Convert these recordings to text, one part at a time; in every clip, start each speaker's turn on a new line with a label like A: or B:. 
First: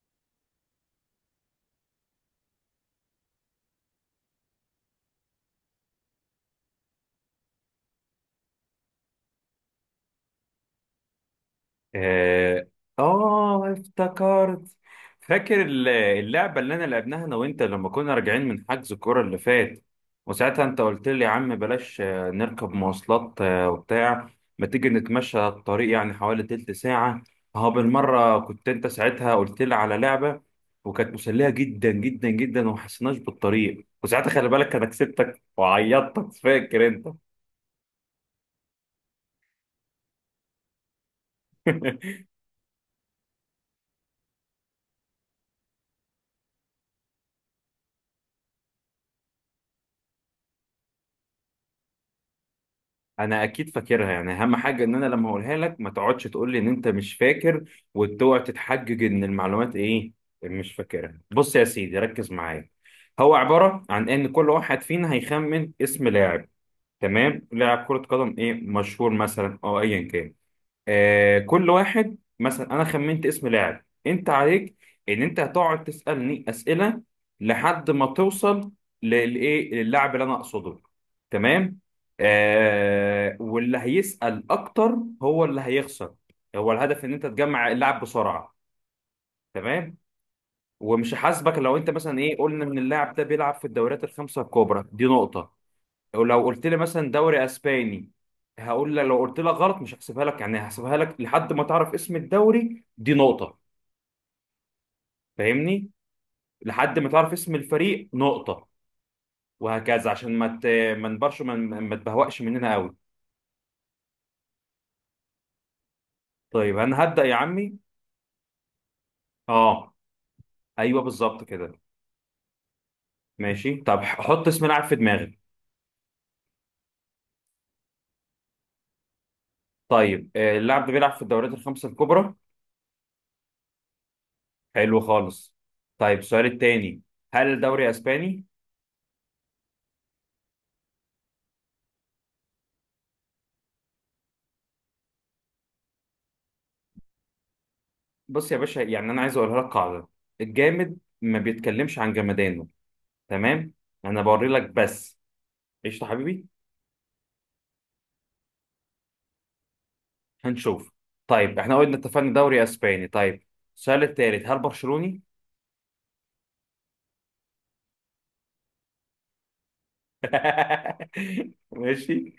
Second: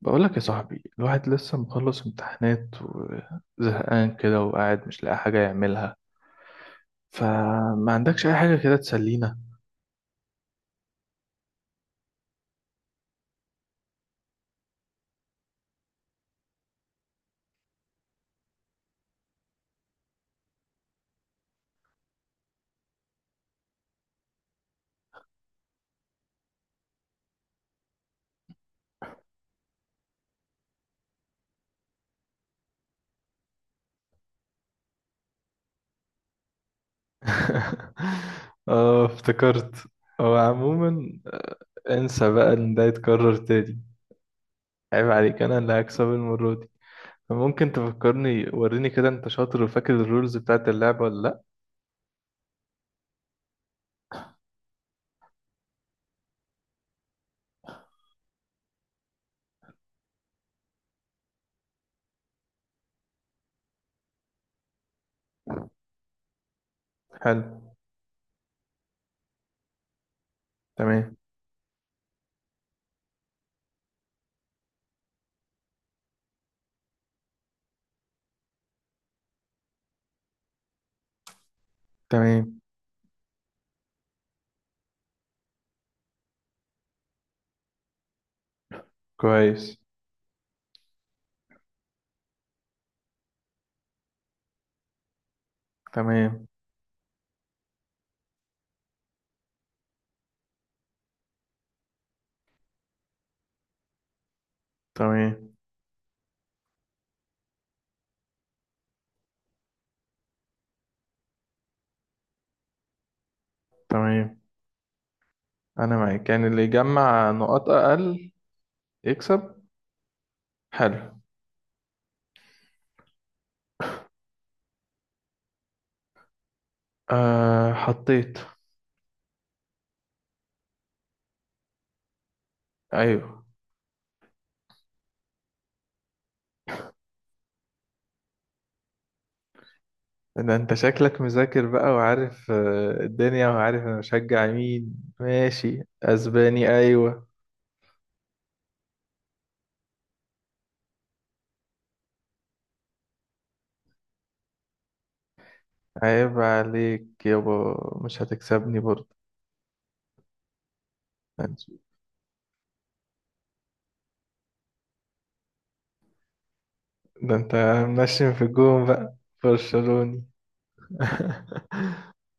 A: بقولك يا صاحبي، الواحد لسه مخلص امتحانات وزهقان كده وقاعد مش لاقي حاجة يعملها. فما عندكش أي حاجة كده تسلينا؟
B: آه. افتكرت. فاكر اللعبة اللي أنا لعبناها أنا وأنت لما كنا راجعين من حجز الكورة اللي فات، وساعتها أنت قلت لي يا عم بلاش نركب مواصلات وبتاع. ما تيجي نتمشى الطريق يعني حوالي تلت ساعة، أهو بالمرة. كنت أنت ساعتها قلت لي على لعبة وكانت مسلية جدا جدا جدا وما حسيناش بالطريق، وساعتها خلي بالك أنا كسبتك وعيطتك، فاكر أنت؟
A: اه، افتكرت. هو عموما انسى بقى ان ده يتكرر تاني. عيب عليك، انا اللي هكسب المرة دي. فممكن تفكرني، وريني كده انت شاطر وفاكر الرولز بتاعت اللعبة ولا لأ؟
B: انا اكيد فاكرها. يعني اهم حاجه ان انا لما اقولها لك ما تقعدش تقول لي ان انت مش فاكر وتقعد تتحجج ان المعلومات ايه، مش فاكرها. بص يا سيدي، ركز معايا. هو عباره عن ان كل واحد فينا هيخمن اسم لاعب، تمام؟
A: حلو.
B: لاعب كره قدم ايه، مشهور مثلا او ايا كان.
A: تمام.
B: آه، كل واحد مثلا انا خمنت اسم لاعب، انت عليك ان انت هتقعد تسالني اسئله لحد ما توصل للايه، للاعب اللي انا اقصده، تمام؟
A: تمام.
B: آه، واللي هيسال اكتر هو اللي هيخسر. هو الهدف ان انت تجمع اللاعب بسرعه،
A: كويس.
B: تمام. ومش هحاسبك لو انت مثلا ايه، قلنا ان اللاعب ده بيلعب في الدوريات الخمسه الكبرى، دي نقطه. ولو
A: تمام.
B: قلت لي مثلا دوري اسباني، هقول لك لو قلت لك غلط مش هحسبها لك، يعني هحسبها لك لحد ما تعرف اسم الدوري، دي نقطة.
A: تمام.
B: فاهمني؟ لحد ما تعرف اسم الفريق نقطة، وهكذا عشان ما ت... ما نبرش ما تبهوأش مننا قوي.
A: تمام. انا معاك، يعني اللي
B: طيب انا هبدأ
A: يجمع
B: يا
A: نقاط
B: عمي.
A: اقل يكسب.
B: اه، ايوه
A: حلو.
B: بالظبط كده. ماشي، طب حط اسم لاعب في دماغي.
A: أه، حطيت.
B: طيب، اللاعب ده بيلعب في الدوريات الخمسة الكبرى.
A: ايوه.
B: حلو خالص. طيب، السؤال التاني: هل الدوري اسباني؟
A: ده انت شكلك مذاكر بقى وعارف الدنيا، وعارف انا بشجع مين. ماشي، اسباني، ايوه.
B: بص يا باشا، يعني انا عايز اقولها لك قاعده: الجامد ما بيتكلمش عن جمدانه، تمام؟ انا بوري لك بس. قشطه
A: عيب
B: حبيبي.
A: عليك يابا، مش هتكسبني برضه.
B: هنشوف. طيب احنا قلنا اتفقنا دوري اسباني، طيب. السؤال الثالث: هل برشلوني؟
A: ده انت منشن في الجون بقى. برشلوني.
B: ماشي.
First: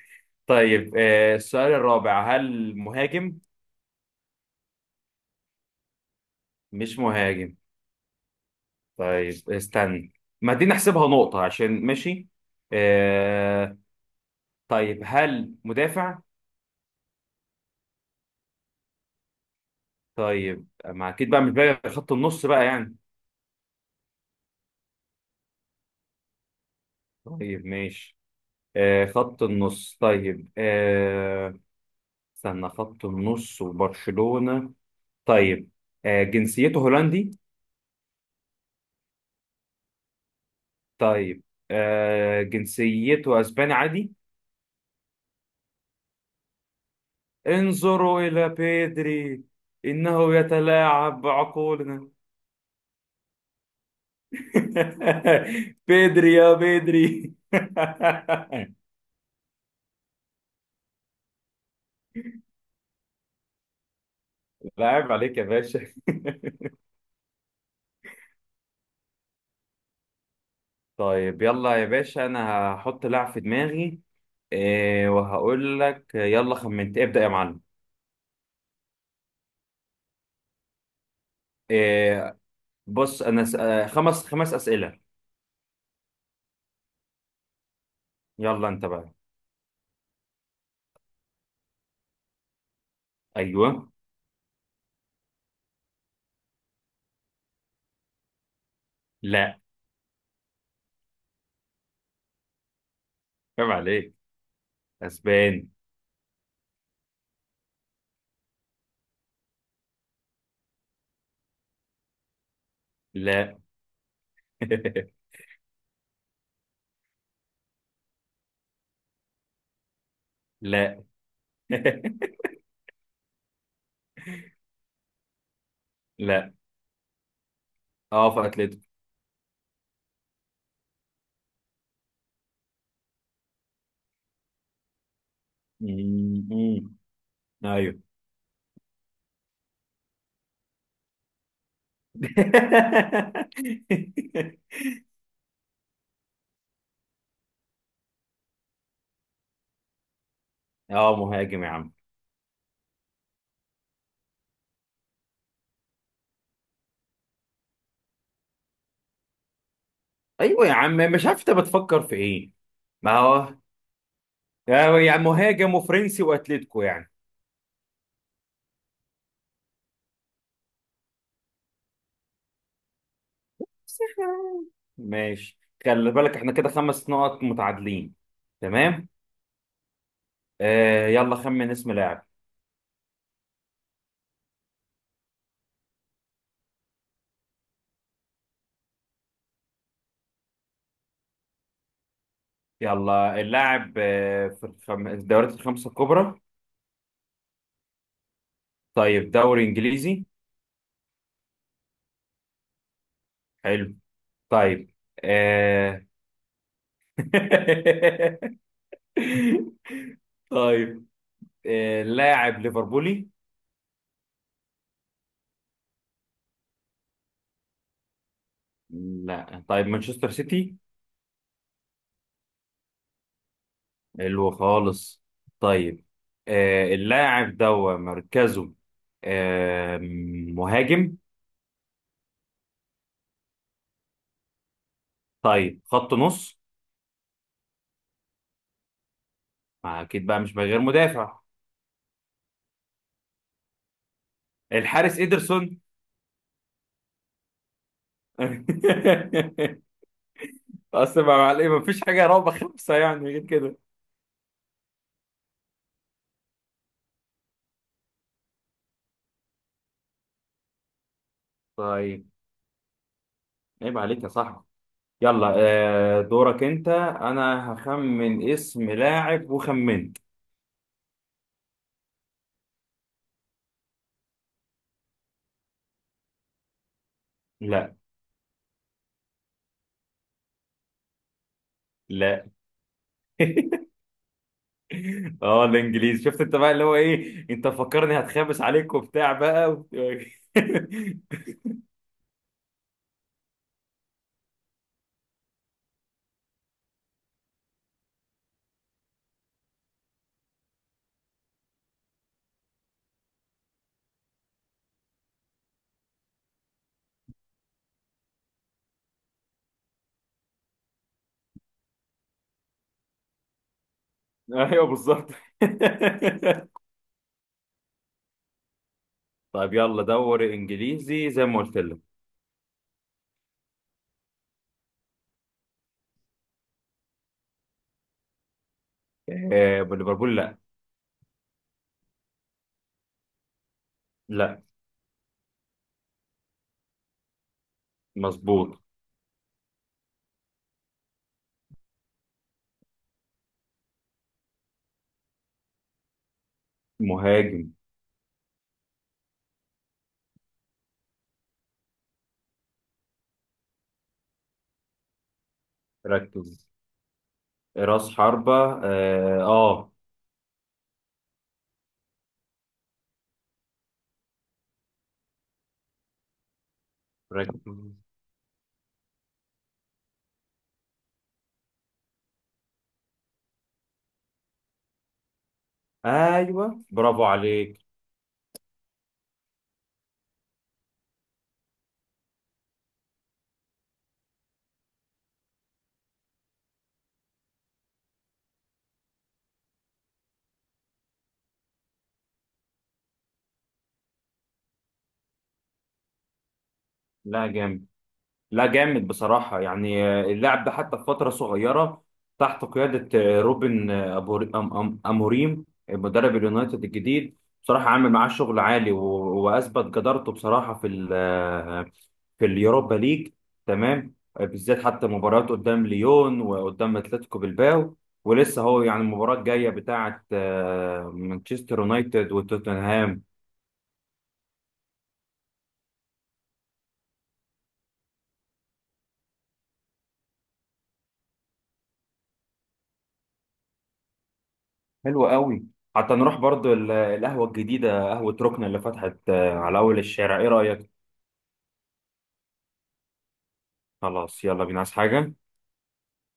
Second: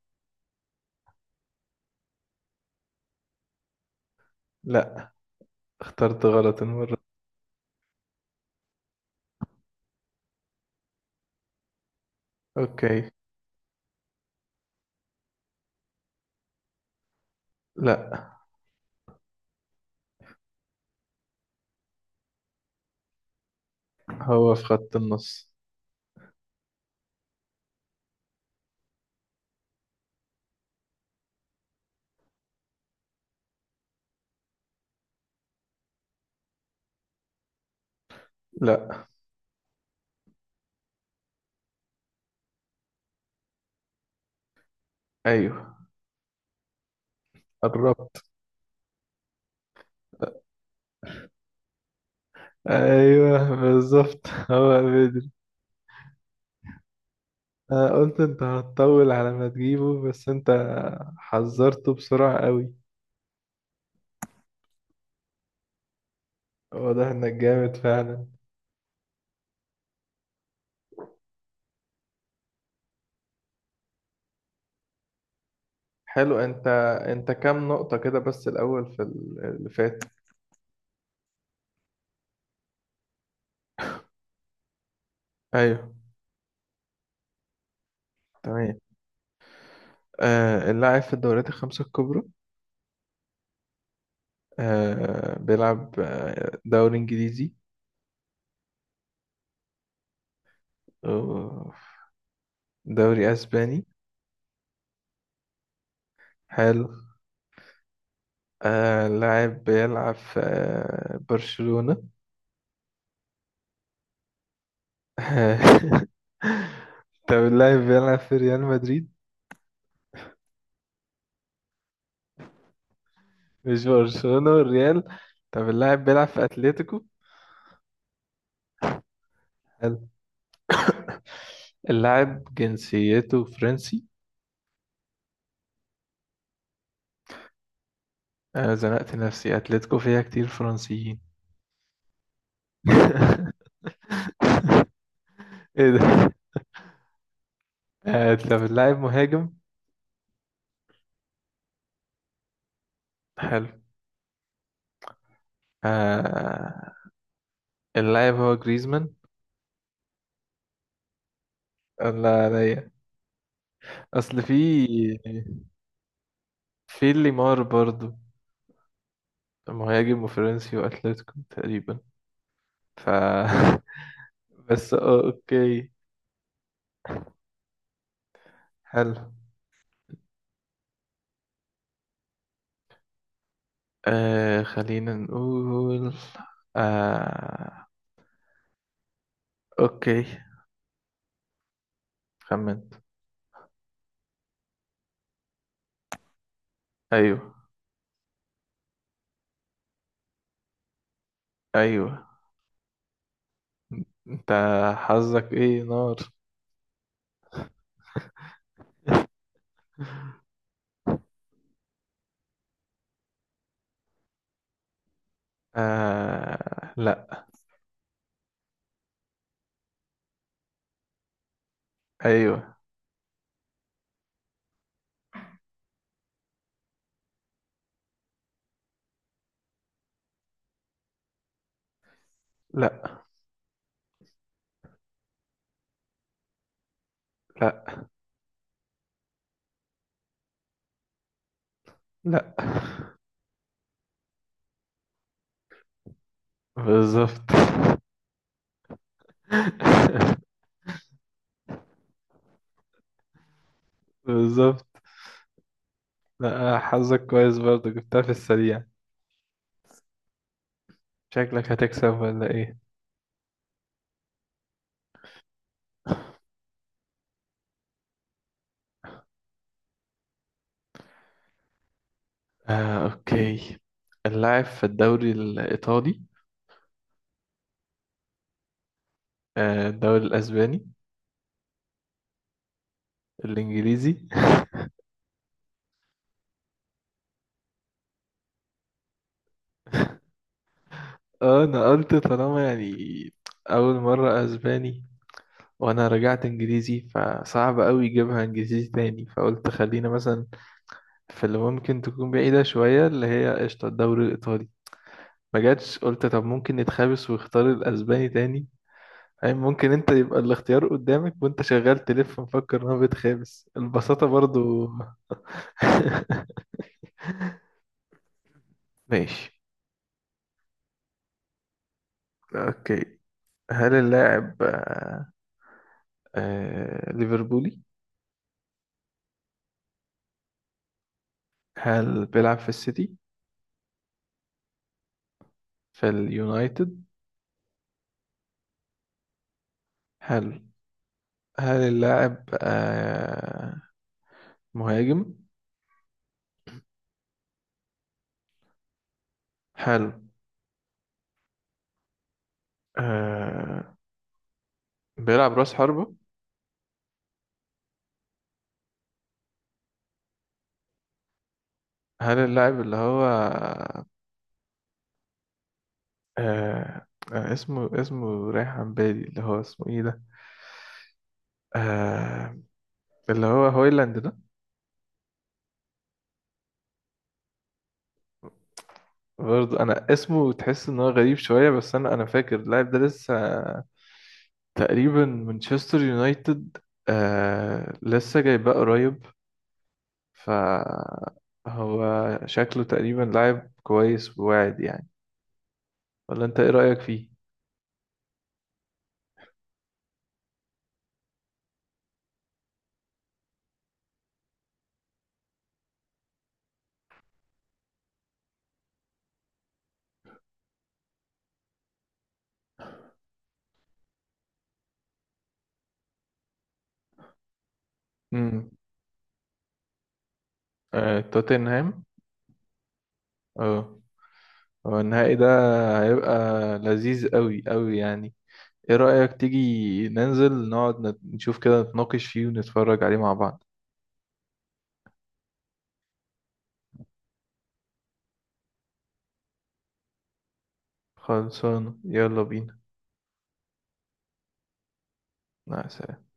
B: طيب، السؤال الرابع: هل مهاجم؟
A: لا، اخترت غلط المرة.
B: مش مهاجم؟ طيب استنى، ما دي نحسبها نقطه عشان ماشي.
A: اوكي.
B: آه، طيب، هل مدافع؟
A: لا.
B: طيب، ما اكيد بقى مش بقى خط النص بقى يعني.
A: هو في خط النص.
B: طيب ماشي، آه خط النص. طيب آه، استنى، خط النص وبرشلونة. طيب، آه جنسيته هولندي؟
A: لا.
B: طيب، آه جنسيته اسباني عادي.
A: ايوه،
B: انظروا
A: قربت.
B: إلى بيدري، إنه يتلاعب بعقولنا!
A: ايوه بالظبط هو.
B: بيدري يا بيدري!
A: أنا قلت انت هتطول على ما تجيبه، بس انت حذرته بسرعة قوي.
B: لاعب عليك يا باشا.
A: واضح انك جامد فعلا.
B: طيب يلا يا باشا، انا هحط لاعب في دماغي. آه وهقول لك
A: حلو.
B: يلا
A: انت
B: خمنت، ابدأ يا
A: انت
B: معلم.
A: كام نقطة كده بس الأول في اللي فات؟
B: إيه؟ بص انا س... آه، خمس خمس اسئله.
A: ايوه.
B: يلا
A: تمام.
B: انت بقى.
A: آه، اللاعب في الدوريات الخمسة الكبرى.
B: ايوه.
A: آه، بيلعب دوري انجليزي.
B: لا،
A: أوه، دوري
B: عيب
A: اسباني.
B: عليك، اسبان.
A: حلو. آه، اللاعب بيلعب في آه برشلونة.
B: لا.
A: طب اللاعب بيلعب في ريال مدريد؟
B: لا.
A: مش برشلونة والريال؟ طب اللاعب بيلعب في
B: لا.
A: اتلتيكو.
B: اه، في اتلتيكو.
A: حلو. اللاعب جنسيته فرنسي.
B: مم، مم. ايوه.
A: انا زنقت نفسي، اتلتيكو فيها كتير فرنسيين. ايه ده؟ طب اللاعب مهاجم.
B: اه مهاجم يا عم.
A: حلو. آه، اللاعب هو جريزمان.
B: ايوه يا عم، مش عارف انت بتفكر في
A: الله
B: ايه.
A: عليا.
B: ما هو
A: اصل في
B: يعني مهاجم وفرنسي واتلتيكو يعني.
A: في ليمار برضو. مهاجم وفرنسي واتلتيكو تقريبا. ف بس
B: ماشي،
A: اوكي.
B: خلي بالك احنا كده خمس نقط متعادلين، تمام.
A: حلو.
B: آه يلا خمن اسم لاعب.
A: آه، خلينا نقول. آه، اوكي. خمنت.
B: يلا، اللاعب في الدوريات الخمسة الكبرى.
A: ايوه.
B: طيب، دوري إنجليزي.
A: ايوه.
B: حلو.
A: انت
B: طيب
A: حظك ايه،
B: آه...
A: نار.
B: طيب لاعب ليفربولي؟
A: آه، لا.
B: لا، طيب مانشستر سيتي.
A: ايوه.
B: حلو خالص. طيب، آه... اللاعب ده مركزه آه... مهاجم؟
A: لا.
B: طيب، خط نص؟
A: لا.
B: ما أكيد بقى مش غير مدافع.
A: لا.
B: الحارس إيدرسون.
A: بالظبط.
B: اصل ما مع، ما فيش حاجه رابعه خمسه يعني غير كده.
A: بالظبط. لا، حظك كويس برضه، جبتها في السريع. شكلك هتكسب
B: طيب
A: ولا ايه؟
B: عيب عليك يا صاحبي. يلا، دورك انت. انا هخمن اسم لاعب وخمنت.
A: آه، اوكي. اللاعب في الدوري الايطالي؟
B: لا.
A: آه الدوري الاسباني؟
B: لا.
A: الانجليزي.
B: اه الانجليزي، شفت انت بقى اللي هو ايه، انت فكرني هتخابس عليك وبتاع بقى
A: اه، انا قلت طالما يعني اول مرة اسباني، وانا رجعت انجليزي، فصعب قوي يجيبها انجليزي تاني، فقلت خلينا مثلا في اللي ممكن تكون بعيدة شوية، اللي هي قشطة الدوري الايطالي. ما جاتش، قلت طب ممكن نتخابس واختار الاسباني تاني. يعني ممكن انت يبقى الاختيار قدامك وانت شغال تلف مفكر ان هو بيتخابس البساطة
B: ايوه
A: برضو.
B: بالظبط.
A: ماشي.
B: طيب يلا دوري انجليزي زي ما قلت لك.
A: اوكي. هل اللاعب ليفربولي؟
B: ليفربول؟ لا.
A: هل بيلعب في السيتي؟
B: لا.
A: في اليونايتد؟
B: مظبوط.
A: حلو. هل اللاعب مهاجم؟
B: مهاجم.
A: حلو. آه، بيلعب راس حربة.
B: ركز، راس حربة. اه. آه.
A: هل اللاعب اللي هو آه
B: ركب.
A: اسمه رايح عن بالي، اللي هو اسمه ايه ده؟ آه، اللي هو هويلاند ده.
B: ايوه برافو عليك.
A: برضه انا اسمه تحس ان هو غريب شوية، بس انا فاكر اللاعب ده لسه تقريبا مانشستر يونايتد. آه، لسه جايباه قريب. فهو شكله تقريبا لاعب كويس وواعد يعني. ولا انت ايه رأيك فيه؟
B: لا جامد. لا جامد بصراحه يعني. اللاعب ده حتى في فتره صغيره تحت قياده روبن اموريم مدرب اليونايتد الجديد، بصراحه عامل معاه شغل عالي واثبت جدارته بصراحه في ال آه، في اليوروبا ليج، تمام. بالذات حتى مباريات قدام ليون وقدام اتلتيكو بالباو. ولسه
A: امم
B: هو يعني المباراه الجايه بتاعه
A: آه،
B: مانشستر
A: توتنهام.
B: يونايتد وتوتنهام.
A: اه. هو النهائي ده هيبقى لذيذ قوي قوي يعني. ايه رأيك تيجي ننزل نقعد نشوف كده، نتناقش فيه ونتفرج عليه مع بعض؟
B: حلو قوي. حتى نروح برضو القهوة الجديدة، قهوة ركن اللي فتحت على أول الشارع، إيه رأيك؟
A: خلصان، يلا بينا.
B: خلاص يلا بينا، عايز حاجة؟
A: مع السلامة.